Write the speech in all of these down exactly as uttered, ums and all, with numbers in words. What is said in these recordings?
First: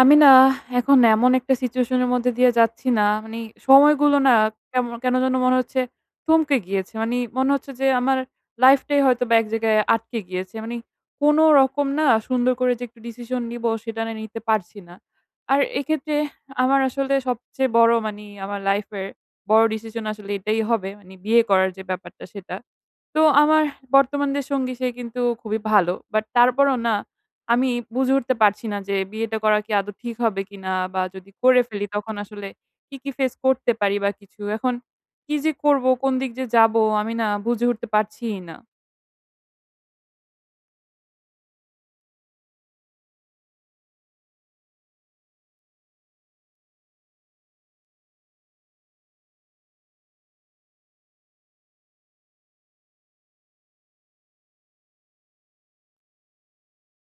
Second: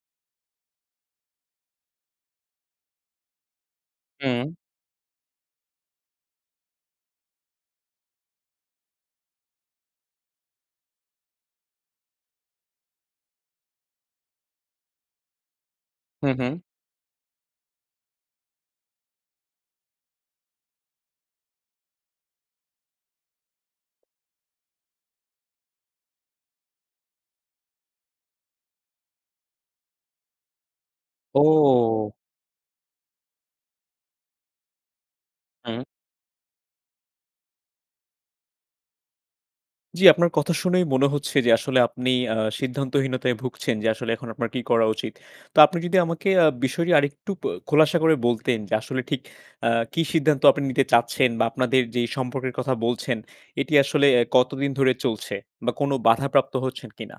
আমি না এখন এমন একটা সিচুয়েশনের মধ্যে দিয়ে যাচ্ছি না মানি সময়গুলো না হুম। কেম কেন যেন মনে হচ্ছে, থমকে গিয়েছে. মানি মনে হচ্ছে যে আমার, লাইফটাই হয়তোবা এক জায়গায় আটকে গিয়েছে. মানি কোন রকম না সুন্দর করে যে একটু নিবো সেটা না নিতে পারছি না। আর এক্ষেত্রে, হুম, হুম। আমার আসলে সবচেয়ে বড় মানি আমার লাইফের, বড় decision আসলে এটাই হবে মানি বিয়ে করার যে ব্যাপারটা সেটা। তো আমার বর্তমান যে সঙ্গী সে কিন্তু খুবই ভালো। বাট তারপরও না, আমি বুঝে উঠতে পারছি না যে বিয়েটা করা কি আদৌ ঠিক হবে কিনা? বা যদি করে ফেলি ও! তখন আসলে, কি, কি face করতে পারি বা কিছু? এখন কি যে হুম। করব? কোন দিক যে যাবো? আমি না বুঝে উঠতে পারছিই না। জ্বী আপনার কথা শুনেই মনে হচ্ছে যে আসলে আপনি আ সিদ্ধান্তহীনতায় ভুগছেন যে আসলে এখন আপনার কি করা উচিত? তো আপনি যদি আমাকে আ বিষয়টি আরেকটু প খোলাসা করে বলতেন যে আসলে ঠিক, আ কি সিদ্ধান্ত আপনি নিতে চাচ্ছেন? বা আপনাদের যেই সম্পর্কের কথা বলছেন, এটি আসলে এ কতদিন ধরে চলছে? বা কোন বাধাপ্রাপ্ত হচ্ছেন কিনা?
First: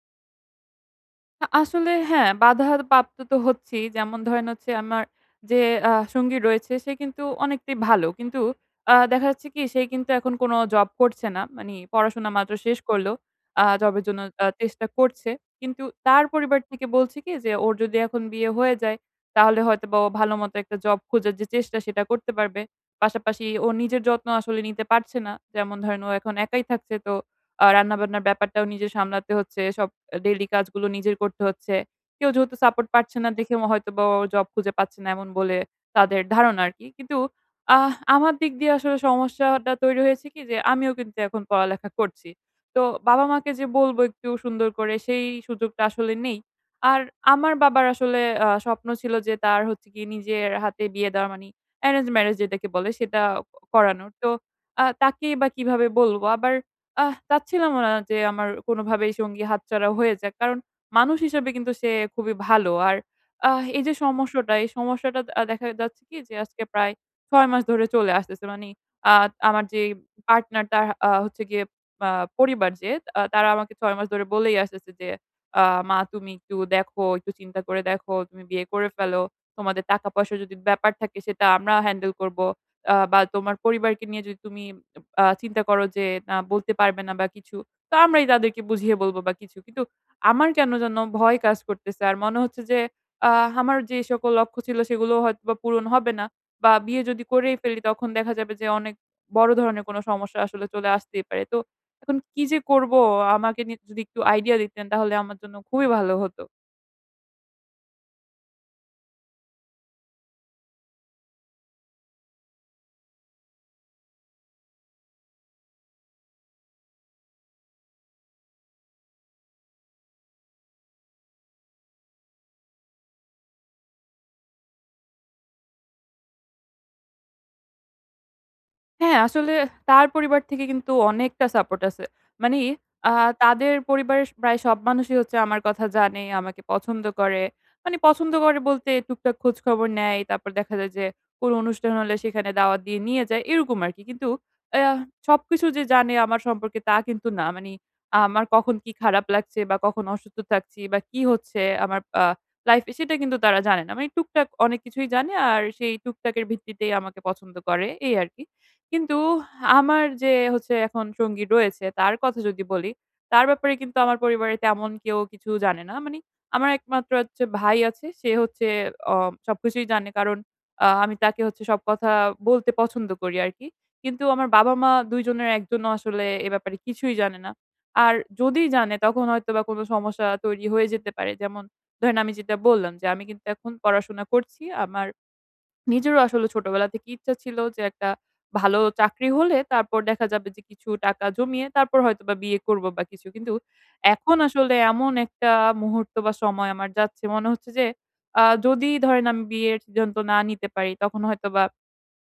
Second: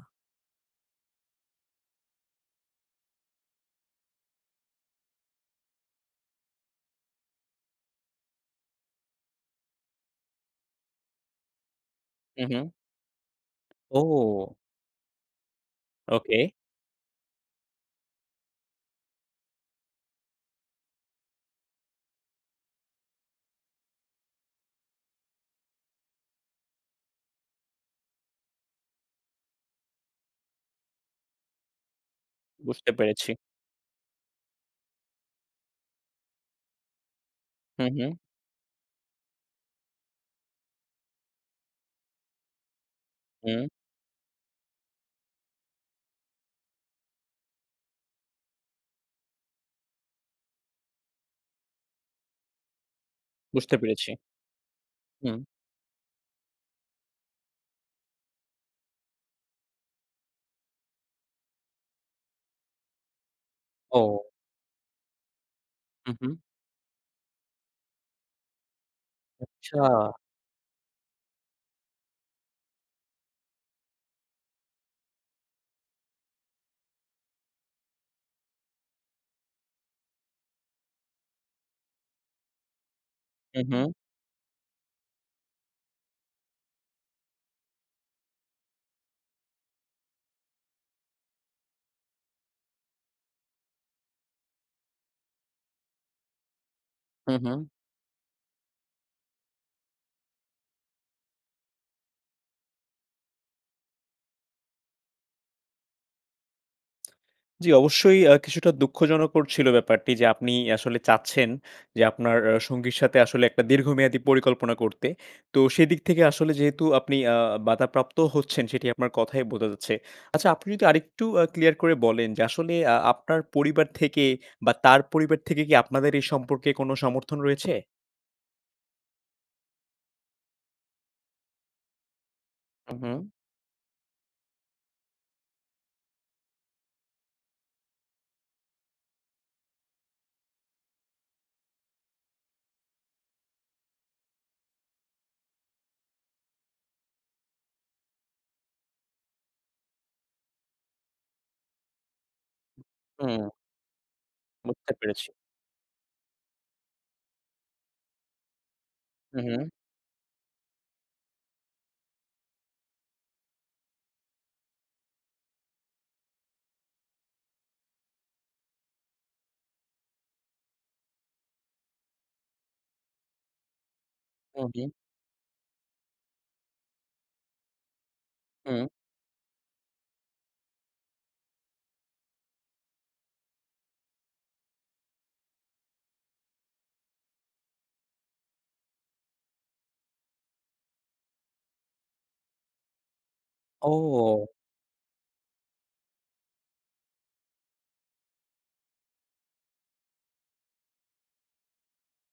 আ আসলে হ্যাঁ বাধার পাপ্ত তো হচ্ছিই যেমন ধরেন হচ্ছে আমার যে আ সঙ্গী রয়েছে সে কিন্তু অনেকটাই ভালো। কিন্তু, আ দেখা যাচ্ছে কি সেই কিন্তু এখন কোন জব করছে না। মানি পড়াশোনা হুম, মাত্র হুম। শেষ করল। আ জবের জন্য তারা ও! চেষ্টা করছে। কিন্তু তার ওকে। পরিবার থেকে বলছে কি যে ওর যদি এখন বিয়ে হয়ে যায়, তাহলে হয়তোবা ও ভালো মত একটা জব খোঁজার যে চেষ্টা সেটা করতে পারবে। পাশাপাশি ও নিজের যত্ন আসলে নিতে পারছে না। যেমন ধরেন ও এখন একাই থাকছে তো, আ রান্না-বান্নার ব্যাপারটাও নিজে সামলাতে হচ্ছে সব। এ ডেইলি কাজগুলো নিজের করতে হচ্ছে। কেউ যেহেতু support বুঝতে পারছে না পেরেছি। দেখে ও হয়তোবা ও জব খুঁজে পাচ্ছে না এমন বলে তাদের ধারণা আরকি। কিন্তু হুম, আহ হুম। আমার দিক দিয়ে আসলে সমস্যাটা তৈরি হয়েছে কি যে আমিও কিন্তু এখন পড়ালেখা করছি। তো বাবা-মাকে হুম। যে বলব একটু সুন্দর করে সেই সুযোগটা আসলে নেই। আর, আমার বাবার আসলে আ স্বপ্ন ছিল যে তার হচ্ছে গিয়ে নিজের হাতে বিয়ে দেওয়া মানে, arrange marriage যেটাকে বলে সেটা বুঝতে পেরেছি। করানোর। তো, আ তাকেই হুম। বা কিভাবে বলব? আবার, আহ চাচ্ছিলামও না যে আমার কোনভাবেই সঙ্গী হাতছাড়া হয়ে যাক। কারণ, মানুষ হিসাবে কিন্তু সে খুবই ভালো আর, আহ এই যে ও। সমস্যোটা এই সমস্যাটা দ আ দেখা যাচ্ছে হুম, কি যে হুম। আজকে প্রায় ছয় মাস ধরে চলে আসতেছে মানি আ আমার আচ্ছা! যে ব পার্টনার তারহ আ হচ্ছে গিয়ে, আ পরিবার যে আ তারা আমাকে ছয় মাস ধরে বলেই আসতেছে যে, "আ মা তুমি একটু দেখো, একটু চিন্তা করে দেখো, তুমি বিয়ে করে ফেলো। তোমাদের টাকা-পয়সার যদি ব্যাপার থাকে সেটা আমরা handle করব। আ বা তোমার হুম, হুম। পরিবারকে নিয়ে যদি তুমি আ চিন্তা করো যে না বলতে পারবে না বা কিছু, তো আমরাই তাদেরকে বুঝিয়ে বলব বা কিছু।" কিন্তু, আমার কেন যেন ভয় কাজ করতেছে আর মনে হচ্ছে যে আ হামার যেই সকল লক্ষ্য ছিল সেগুলোও হয়তোবা পূরণ হবে না। বা বিয়ে যদি হু, করেই হু। ফেলি তখন দেখা যাবে যে অনেক, বড় ধরনের কোন সমস্যা আসলে চলে আসতেই পারে। তো, এখন কি যে করব? আমাকে নিয়ে যদি একটু idea দিতেন তাহলে আমার জন্য খুবই ভালো হতো। জি অবশ্যই আ কিছুটা দুক্ষজনকোর ছিল ব্যাপারটি যে আপনি আসলে চাচ্ছেন, যে আপনার আ সঙ্গীর সাথে আসলে একটা দীর্ঘমেয়াদী পরিকল্পনা করতে। তো সেদিক থেকে আসলে যেহেতু আপনি আ বাধাপ্রাপ্তও হচ্ছেন সেটি আপনার কথায়ই বোঝা যাচ্ছে। আচ্ছা আপনি যদি আরেকটু আ ক্লিয়ার করে বলেন যে আসলে আ আপনার পরিবার থেকে, বা তার পরিবার থেকে কি আপনাদের এই সম্পর্কে কোন সমর্থন রয়েছে? হ্যাঁ আসলে, তার পরিবার থেকে কিন্তু অনেকটা support আছে। মানিই হুম, আ হুম। তাদের পরিবারের স প্রায় সব মানুষই হচ্ছে আমার কথা জানে, আমাকে পছন্দ করে। মানে পছন্দ করে বলতে টুকটাক খোঁজখবর নেয়। তারপর দেখা যায় যে, কোনো অনুষ্ঠান হলে সেখানে দাওয়াত দিয়ে নিয়ে যায়। এইরকম আরকি। কিন্তু, এআ সবকিছু যে জানে আমার সম্পর্কে তা কিন্তু না। মানি, আমার কখন কি খারাপ লাগছে? বা কখন অসুস্থ থাকছি? বা কি হচ্ছে আমার পা লাইফে? সেটা কিন্তু হুম। তারা জানেনা। মানে এই টুকটাক অনেক মুথথে কিছুই পেরেছি। জানে আর সেই টুকটাকের ভিত্তিতেই আমাকে পছন্দ করে এই আরকি। কিন্তু হুম, হুম। আমার যে হচ্ছে এখন সঙ্গী রয়েছে তার কথা যদি বলি, তার ব্যাপারে কিন্তু আমার পরিবারে তেমন কেউ কিছু জানেনা। মানি, আমার এক মাত্র হচ্ছে ভাই আছে সে হচ্ছে অ সবকিছুই জানে। কারণ, আ আমি তাকে হচ্ছে সব কথা বলতে পছন্দ করি আরকি। কিন্তু আমার হুম, হুম। বাবা-মা দুই জনের এক জনও আসলে এ ব্যাপারে কিছুই জানে না। আর যদি হুম। জানে তখন হয়তোবা কোনো সমস্যা তৈরি হয়ে যেতে পারে। যেমন, ধরেন আমি যেটা বললাম যে আমি কিন্তু এখন পড়াশোনা করছি, আমার নিজেরও আসলে ছোটবেলা থেকে ইচ্ছা ছিল যে একটা, ভালো চাকরি হলে তারপর দেখা যাবে যে কিছু টাকা জমিয়ে তারপর হয়তোবা বিয়ে করব বা কিছু। কিন্তু এখন ও! আসলে এমন একটা মুহূর্ত বা সময় আমার যাচ্ছে মনে হচ্ছে যে, আ যদি ধরেন আমি বিয়ের সিদ্ধান্ত না নিতে পারি তখন হয়তোবা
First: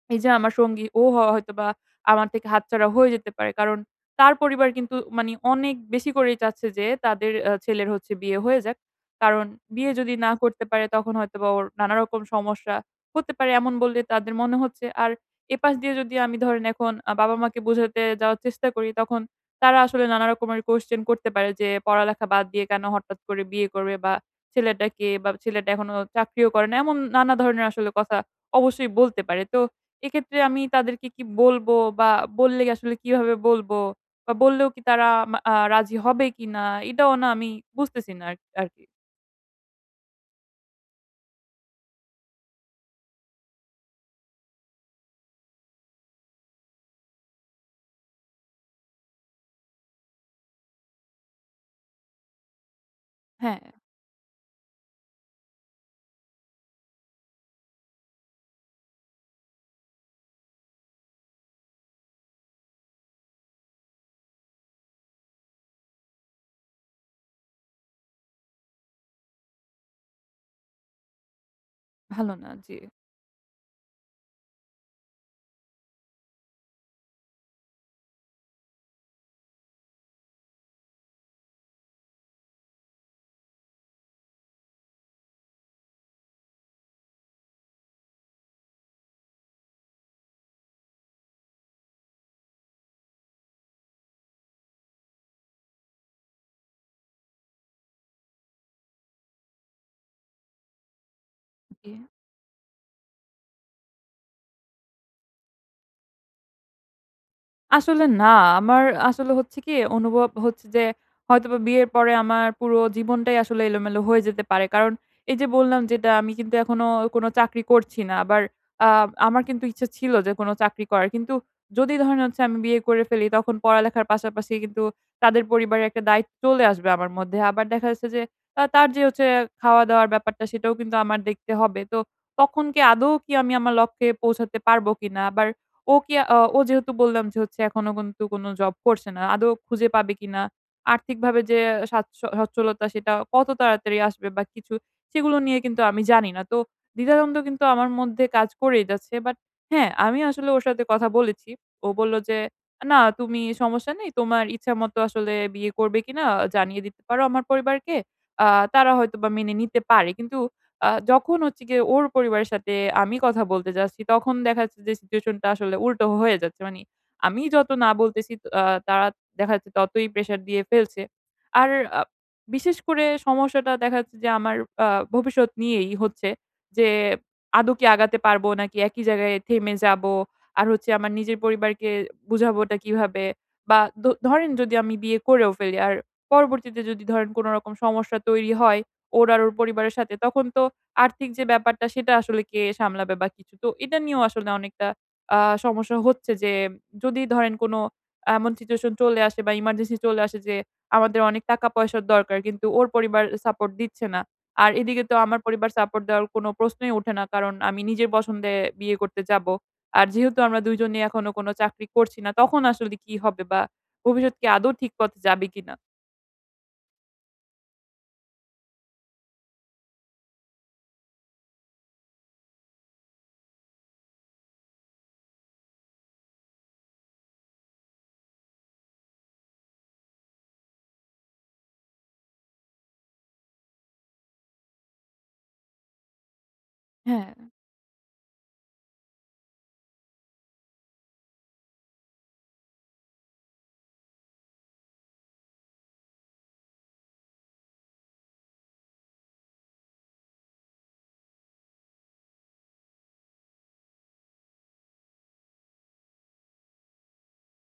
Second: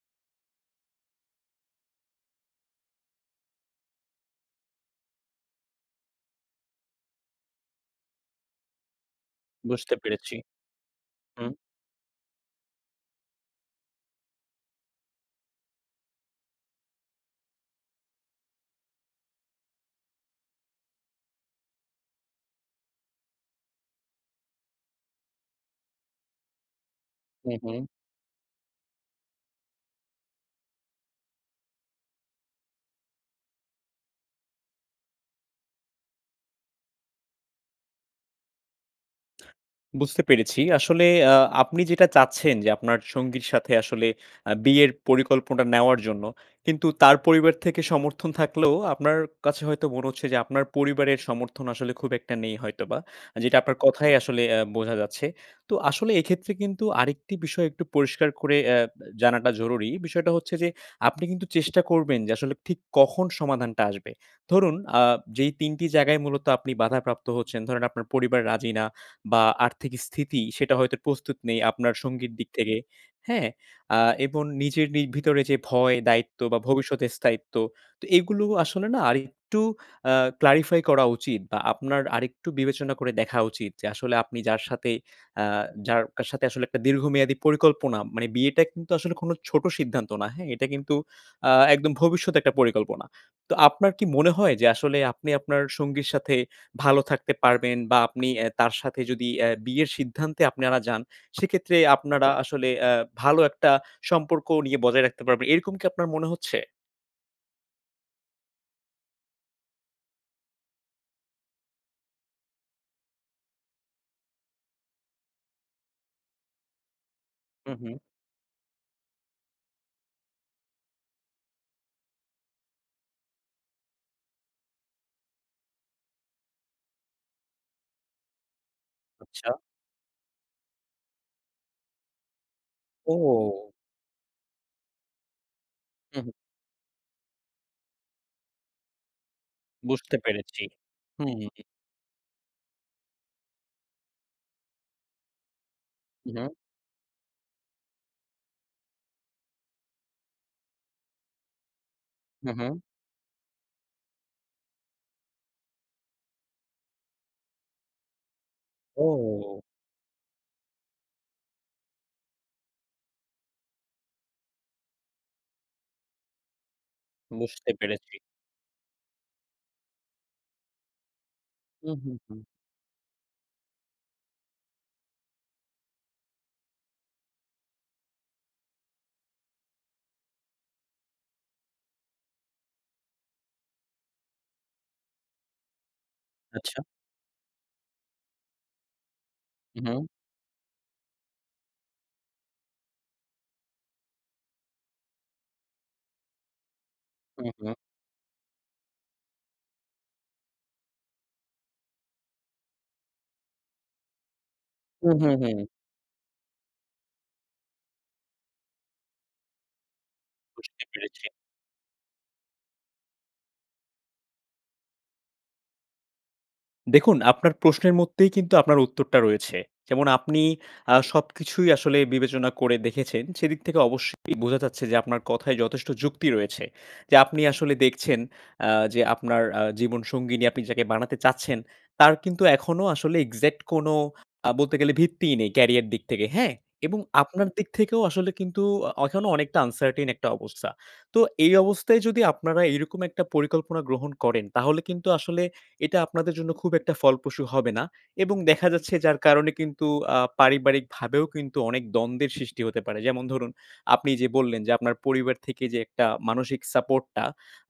এই যে আমার সঙ্গী ও হয় হয়তোবা, আমার থেকে হাতছাড়া হয়ে যেতে পারে। কারণ, তার পরিবার কিন্তু মানি অনেক বেশি করেই চাচ্ছে যে তাদের এহ ছেলের হচ্ছে বিয়ে হয়ে যাক। কারণ, বিয়ে বুঝতে যদি না পেরেছি, করতে পারে তখন হয়তোবা হুম। ওর নানারকম সমস্যা হতে পারে এমন বললে তাদের মনে হচ্ছে। আর এপাশ দিয়ে যদি আমি ধরেন এখন আ বাবা-মাকে বোঝাতে যাওয়ার চেষ্টা করি তখন, তারা আসলে নানা রকমের question করতে পারে। যে পড়ালেখা বাদ দিয়ে কেন হঠাৎ করে বিয়ে করবে? বা ছেলেটা কে? বাব ছেলেটা এখনো চাকরিও করে না এমন নানা হুম, ধরণের হুম। আসলে কথা, অবশ্যই বলতে পারে। তো, এক্ষেত্রে আমি তাদেরকে কি বলবো? বা বললেই আসলে কিভাবে বলব? বা বললেও কি তারা মা আ রাজি হবে কিনা? এটাও না আমি, বুঝতেছি না আরকি আরকি। বুঝতে পেরেছি আসলে আ আপনি যেটা চাচ্ছেন যে আপনার সঙ্গীর সাথে আসলে, আ বিয়ের পরিকল্পনা নেওয়ার জন্য, কিন্তু তার পরিবার থেকে সমর্থন থাকলেও আপনার, কাছে হয়তো মনে হচ্ছে যে আপনার পরিবারের সমর্থন আসলে খুব একটা নেই হয়তোবা। আ যেটা হ্যাঁ। আপনার কথায় আসলে এ বোঝা যাচ্ছে। তো আসলে এক্ষেত্রে কিন্তু আরেকটি বিষয় একটু পরিষ্কার করে এ জানাটা জরুরি। বিষয়টা হচ্ছে যে, আপনি কিন্তু চেষ্টা করবেন যে আসলে ঠিক কখন সমাধানটা আসবে। ধরুন আ যেই তিন টি জায়গায় মূলত আপনি বাধাপ্রাপ্ত হচ্ছেন, ধরেন আপনার পরিবার রাজি না, বা আর্থিক স্থিতি সেটা হয়তো পস্তুত নেই আপনার সঙ্গীর ভালো দিক না জি। থেগে, হ্যাঁ? আ এবন নিজের নি ভিতরে যে ভয়, দায়িত্ব বা ভবিষ্যতের স্থায়িত্ব, তো এইগুলো আসলে না আরেট্টু আ clarify করা উচিত. বা আপনার আরেকটু বিবেচনা করে দেখা উচিত যে আসলে আপনি যার সাথে আ যার কা সাথে আসলে একটা দীর্ঘমেয়াদী পরিকল্পনা মানে বিয়েটা কিন্তু আসলে কোন ছোট সিদ্ধান্ত না, হ্যাঁ? এটা কিন্তু, আ একদম ভবিষ্যত একটা পরিকল্পনা। তো আপনার কি মনে হয় যে আসলে আপনি আপনার সঙ্গীর সাথে, ভালো থাকতে পারবেন? বা আপনি এ তার সাথে যদি এ বিয়ের সিদ্ধান্তে আপনারা যান সেক্ষেত্রে জি। আপনারা আসলে এ ভালো একটা সম্পর্ক নিয়ে বজায় রাখতে পারবেন। এইরকম কি আপনার মনে হচ্ছে? আসলে না আমার আসলে হচ্ছে কি এ অনুভব হচ্ছে যে, হয়তোবা বিয়ের পরে আমার পুরো জীবনটাই আসলে এলোমেলো হয়ে যেতে পারে। কারণ এই যে বললাম যেটা, আমি কিন্তু এখনোও কোনো চাকরি হুম, হুম। করছি না আবার, আ আমার কিন্তু ইচ্ছা ছিল, যে কোন চাকরি করার। কিন্তু যদি ধরেন হচ্ছে আমি বিয়ে করে ফেলি, তখন পড়া-লেখার পাশাপাশি কিন্তু, তাদের পরিবারের একটা দায়ি চলে আসবে আমার মধ্যে। আবার দেখা যাচ্ছে যে, আ তার যে হচ্ছে, আচ্ছা? খাওয়া-দাওয়ার ব্যাপারটা সেটাও কিন্তু আমার দেখতে হবে তো, তখন কি আদৌ কি আমি ও! আমার লক্ষ্যে পৌঁছাতে পারবো কিনা? আবার, ও কি হু, হু। অ ও যেহেতু বললাম যে হচ্ছে এখনো কন্তু কোনো জব করছে না আদো খুঁজে পাবে বুঝতে কিনা? পেরেছি, আর্থিকভাবে যে হুম। আ সাচ্ছ সচ্ছলতা সেটা কত তাড়াতাড়ি আসবে বা কিছু? সেগুলো নিয়ে কিন্তু আমি জানিনা। মহুম। তো, দ্বিধা-দ্বন্দ্ব কিন্তু আমার মধ্যে কাজ করেই যাচ্ছে বাট, হ্যাঁ আমি আসলে ওর সাথে কথা বলেছি, ও বললো যে, হুম, হুম। "আ না তুমি সমস্যা নেই তোমার ইচ্ছামতো আসলে বিয়ে করবে কিনা জানিয়ে দিতে পারো আমার পরিবারকে, আ তারা হয়তোবা মেনে ও! নিতে পারে" কিন্তু, আ যখন হচ্ছে গিয়ে ওর পরিবারের সাথে আমি কথা বলতে যাচ্ছি, তখন দেখা যাচ্ছে যে সিচুয়েশন টা আসলে উল্টো হয়ে যাচ্ছে, মানি আমি যত বুসতে না পেরেছি। বলতেছি তো আ তারা, দেখা যাচ্ছে ততই প্রেশার দিয়ে ফেলছে। আর আ উম-হুম, হুম। বিশেষ করে সমস্যাটা দেখা যাচ্ছে যে আমার আ ভবিষ্যৎ নিয়েই হচ্ছে, যে, আদৌ কি আগাতে পারবো? নাকি একই জাগায়ে থেমে যাবো? আর হচ্ছে আমার নিজের পরিবারকে, বুঝাবোটা কিভাবে? বা দো ধরেন যদি আমি বিয়ে করেও ফেলি, আর পরবর্তীতে আচ্ছা। যদি ধরেন কোনো রকম সমস্যা তৈরি হয়, ওর আর ওর পরিবারের উম-হুম। সাথে তখন তো, আর্থিক যে ব্যাপারটা সেটা আসলে কে সামলাবে বা কিছু? তো এটা নিয়েও আসলে অনেকটা, আ সমস্যা হচ্ছে যে যদি হুম, ধরেন হু। কোন, এমন সিচুয়েশন চলে আসে বা ইমারজেসি চলে আসে যে, আমাদের অনেক টাকা-পয়সার দরকার, কিন্তু ওর পরিবার এ সাপোর্ট দিচ্ছে না, আর এদিকে তো হুম, হু, আমার হু। পরিবার সাপোর্ট দেওয়ার কোন প্রশ্নই ওঠে না কারণ আমি নিজের বছন্দে বিয়ে করতে যাব, আর যেহেতু আমরা দুই বুসতে জনই পেরেছি। এখনো কোনো চাকরি করছি না, তখন আসলে কি হবে? বা, ভবিষ্যৎ কি আদৌ ঠিক পথে যাবে কিনা? দেখুন, আপনার প্রশ্নের মধ্যেই কিন্তু আপনার উত্তরটা রয়েছে। যেমন আপনি, আ সবকিছুই আসলে বিবেচনা করে দেখেছেন, সেদিক থেকে অবশ্যই বোঝা যাচ্ছে যে আপনার কথায় যথেষ্ট যুক্তি রয়েছে। যে আপনি আসলে দেখছেন, আ যে আপনার আ জীবন সঙ্গীনি আপনি যাকে বানাতে চাচ্ছেন, তার কিন্তু এখনো আসলে exact কোনো আ বলতে গেলে ভিত্তিই নেই career দিক থেকে, হ্যাঁ? এবং হ্যাঁ। আপনার দিক থেকেও আসলে কিন্তু আ অখনো অনেকটা uncertain একটা অবস্থা। তো এই অবস্থায় যদি আপনারা এইরকম একটা পরিকল্পনা গ্রহণ করেন তাহলে কিন্তু আসলে, এটা আপনাদের জন্য খুব একটা ফলপ্রসূ হবে না। এবং দেখা যাচ্ছে যার কারণে কিন্তু আ পারিবারিকভাবেও কিন্তু অনেক দ্বন্দ্বের সিস্টি হতে পারে যেমন ধরুন, আপনি এইযে বললেন যে আপনার পরিবার থেকে যে একটা মানসিক সাপোর্টটা,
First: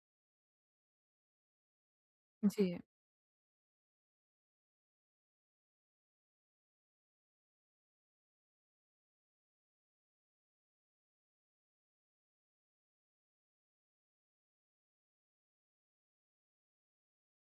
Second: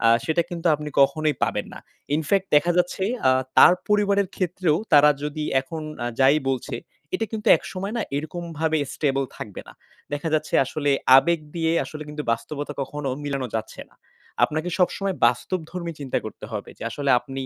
আ সেটা কিন্তু আপনি কখনোই পাবেন না। in fact দেখা জিয়ে। যাচ্ছে আ তার পরিবারের ক্ষেত্রেও তারা যদি এখন আ যাই বলছে, এটা কিন্তু একসময় না এইরকমভাবে stable থাকবে না। দেখা যাচ্ছে আসলে আবেগ দিয়ে আসলে কিন্তু বাস্তবতা কখনো মিলানো যাচ্ছে না। আপনাকে সবসময় বাস্তবধর্মী চিন্তা করতে হবে যে আসলে আপনি,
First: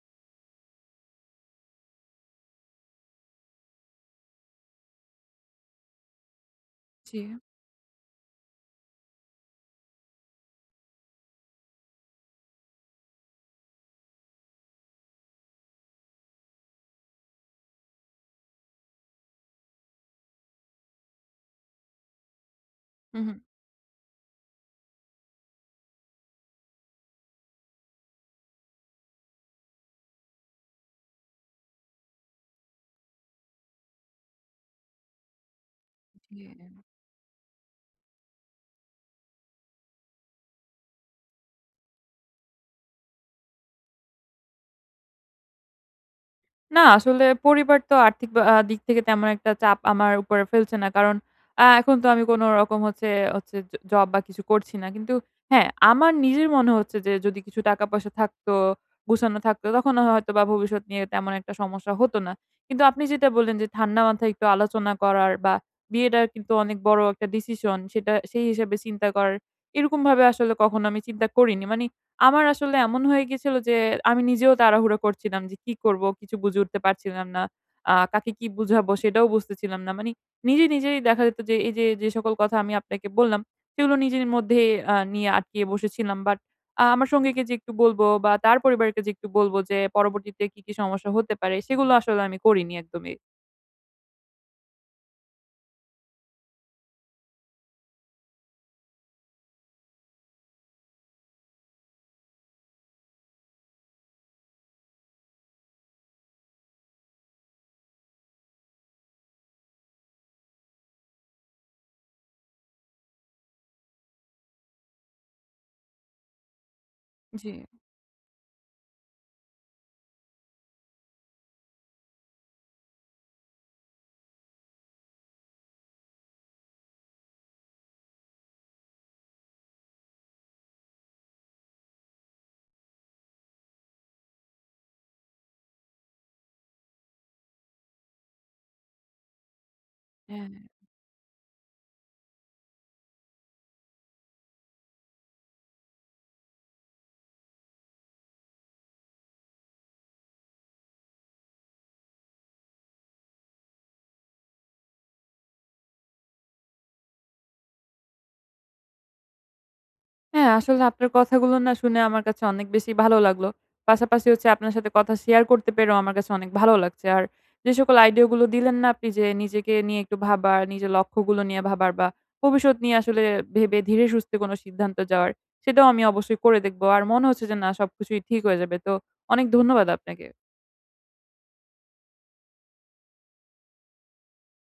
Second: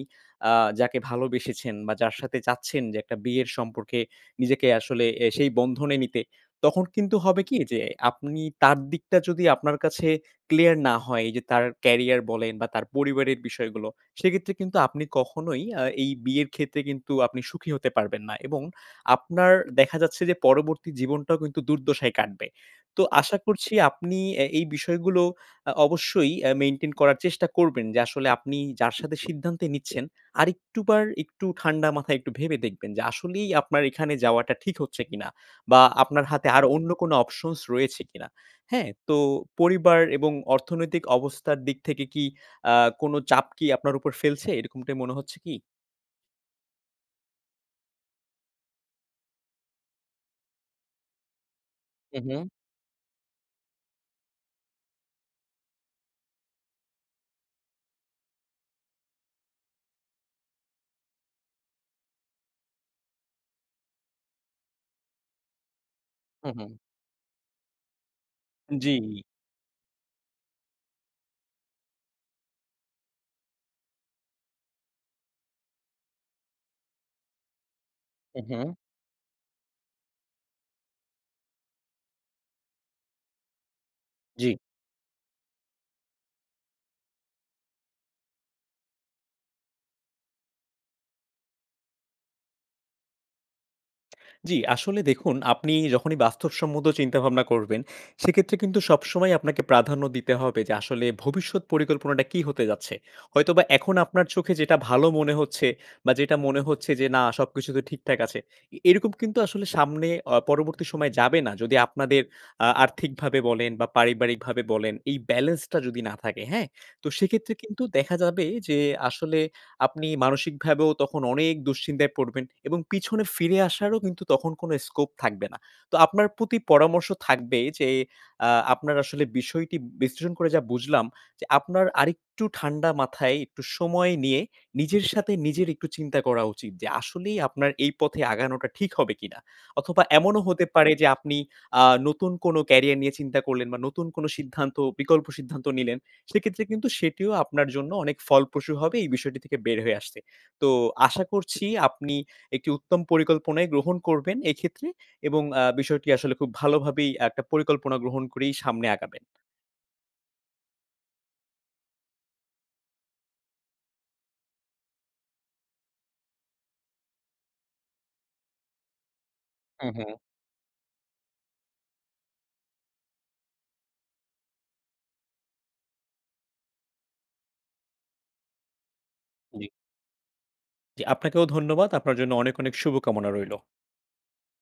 আ যাকে ভালোবেসেছেন বা যার সাথে চাচ্ছেন যে একটা বিয়ের সম্পর্কে, নিজেকে আসলে এ সেই বন্ধনে নিতে, তখন কিন্তু জিয়ে। হবে কি যে আপনি তার দিকটা যদি আপনার কাছে, ক্লিয়ার না হয় এই যে তার career বলেন বা তার পরিবারের বিষয়গুলো, সেক্ষেত্রে কিন্তু আপনি কখনোই আ এই বিয়ের ক্ষেত্রে কিন্তু আপনি সুখী হতে পারবেন না। এবং, আপনার দেখা যাচ্ছে যে পরবর্তী জীবনটাও কিন্তু দুর্দশায় কাটবে। তো হুম, হুম। আশা করছি, আপনি এ এই বিষয়গুলো, আ অবশ্যই এ মেইনটেন করার চেষ্টা করবেন যে আসলে আপনি যার সাথে সিদ্ধান্তে নিচ্ছেন, আরেকটুবার একটু ঠান্ডা মাথায় একটু ভেবে দেখবেন যে আসলেই আপনার এখানে যাওয়াটা ঠিক হচ্ছে কিনা? বা আপনার হাতে জিয়ে। আর অন্য কোনো options রয়েছে কিনা, হ্যাঁ? তো পরিবার এবং অর্থনৈতিক অবস্থার দিক থেকে কি, আ কোনো চাপ কি আপনার উপর ফেলছে? এরকমটাই মনে হচ্ছে কি? না, আসলে পরিবার তো আর্থিক বা আ দিক থেকে তেমন একটা চাপ আমার উপরে ফেলছে না। কারণ, আ এখন তো আমি উম-হু। কোনোরকম হচ্ছে হচ্ছে জ জব বা কিছু করছি না। কিন্তু হ্যাঁ, আমার নিজের মনে হচ্ছে যে যদি কিছু টাকা-পয়সা থাকত, গোছানো থাকত, তখন ও হয়তোবা ভবিষ্যৎ নিয়ে তেমন একটা সমস্যা হত না। কিন্তু আপনি যেটা বললেন যে ঠান্ডা মাথায় একটু আলোচনা করার বা, বিয়েডা হু কিন্তু হুম। অনেক বড় একটা decision সেটা সেই হিসাবে চিন্তা জি। করার। এরকমভাবে আসলে কখনো আমি চিন্তা করিনি। মানি আমার আসলে এমন হয়ে গেছিলো যে আমি নিজেও তাড়াহুড়ো করছিলাম যে কি করব? কিছু বুঝে উঠতে পারছিলাম না। আ কাকে হু কি হুম। বুঝাবো সেটাও বুঝতেছিলাম না, মানে নিজে, নিজেই দেখা যেত যে এই যে, যে সকল কথা আমি আপনাকে বললাম, সেগুলো নিজের জি। মধ্যে আ নিয়ে আটকিয়ে বসেছিলাম। বাট, আ আমার সঙ্গীকে যে একটু বলব বা তার পরিবারকে যে একটু বলব যে পরবর্তীতে কি, কি সমস্যা হতে পারে? সেগুলো আসলে আমি করিনি একদমই। জি আসলে দেখুন আপনি যখনই বাস্তবসম্মত চিন্তাভাবনা করবেন, সেক্ষেত্রে কিন্তু সবসময় আপনাকে প্রাধান্য দিতে হবে যে আসলে ভবিষ্যৎ পরিকল্পনাটা কি হতে যাচ্ছে। হয়তোবা এখন আপনার চোখে যেটা ভালো মনে হচ্ছে বা, যেটা মনে হচ্ছে যে না, সবকিছু তো ঠিকঠাক আছে। এ এরকম কিন্তু আসলে সামনে অ পরবর্তী সময় যাবে না। যদি আপনাদের, আ আর্থিকভাবে বলেন বা পারিবারিকভাবে বলেন এই balance টা যদি না থাকে, হ্যাঁ? তো জি। সেক্ষেত্রে কিন্তু দেখা যাবে যে আসলে, আপনি মানসিকভাবেও তখন অনেক দুশ্চিন্তায় পড়বেন এবং পিছনে ফিরে আসারও কিন্তু তখন কোনো scope থাকবে না। তো আপনার প্রতি পরামর্শ থাকবে যে, আ আপনার আসলে বিষয়টি বিশ্লেষণ করে যা বুঝলাম, যে আপনার আরেকটু ঠান্ডা মাথায় একটু সময় নিয়ে নিজের সাথে নিজের একটু চিন্তা করা উচিত। যে আসলেই আপনার এই পথে আগানোটা ঠিক হবে কিনা? অথবা এমনও হ্যাঁ। হতে পারে যে আপনি আ নতুন কোনো career নিয়ে চিন্তা করলেন বা নতুন কোনো সিদ্ধান্ত বিকল্প সিদ্ধান্ত নিলেন। সেক্ষেত্রে কিন্তু সেটিও আপনার জন্য অনেক ফলপ্রসূ হবে এই বিষয়টি থেকে বের হয়ে আসতে। তো আশা করছি আপনি একটি উত্তম পরিকল্পনাই গ্রহণ করবেন এইক্ষেত্রে। এবং আ বিষয়টি আসলে খুব ভালোভাবেই একটা পরিকল্পনা গ্রহণ করেই সামনে আগাবেন। হ্যাঁ, আসলে আপনার কথাগুলো না শুনে আমার কাছে অনেক বেশি ভালো লাগলো। পাশাপাশি হচ্ছে আপনার সাথে কথা share করতে পেরেও আমার কাছে অনেক ভালো লাগছে। আর, যে সকল আইডিয়াগুলো দিলেন না আপনি যে নিজেকে হু, নিয়ে হু। একটু ভাবার, নিজের লক্ষ্যগুলো নিয়ে ভাবার বা ভবিষ্যৎ নিয়ে আসলে ভেবে ধীরে সুস্থে কোনো সিদ্ধান্ত যাওয়ার, সেটাও আমি অবশ্যই করে দেখব। আর মনে হচ্ছে যে না, সবকিছুই ঠিক হয়ে যাবে তো, অনেক জি। ধন্যবাদ আপনাকে। জি, আপনাকেও ধন্যবাদ। আপনার জন্য অনেক, অনেক শুভকামনা রইলো।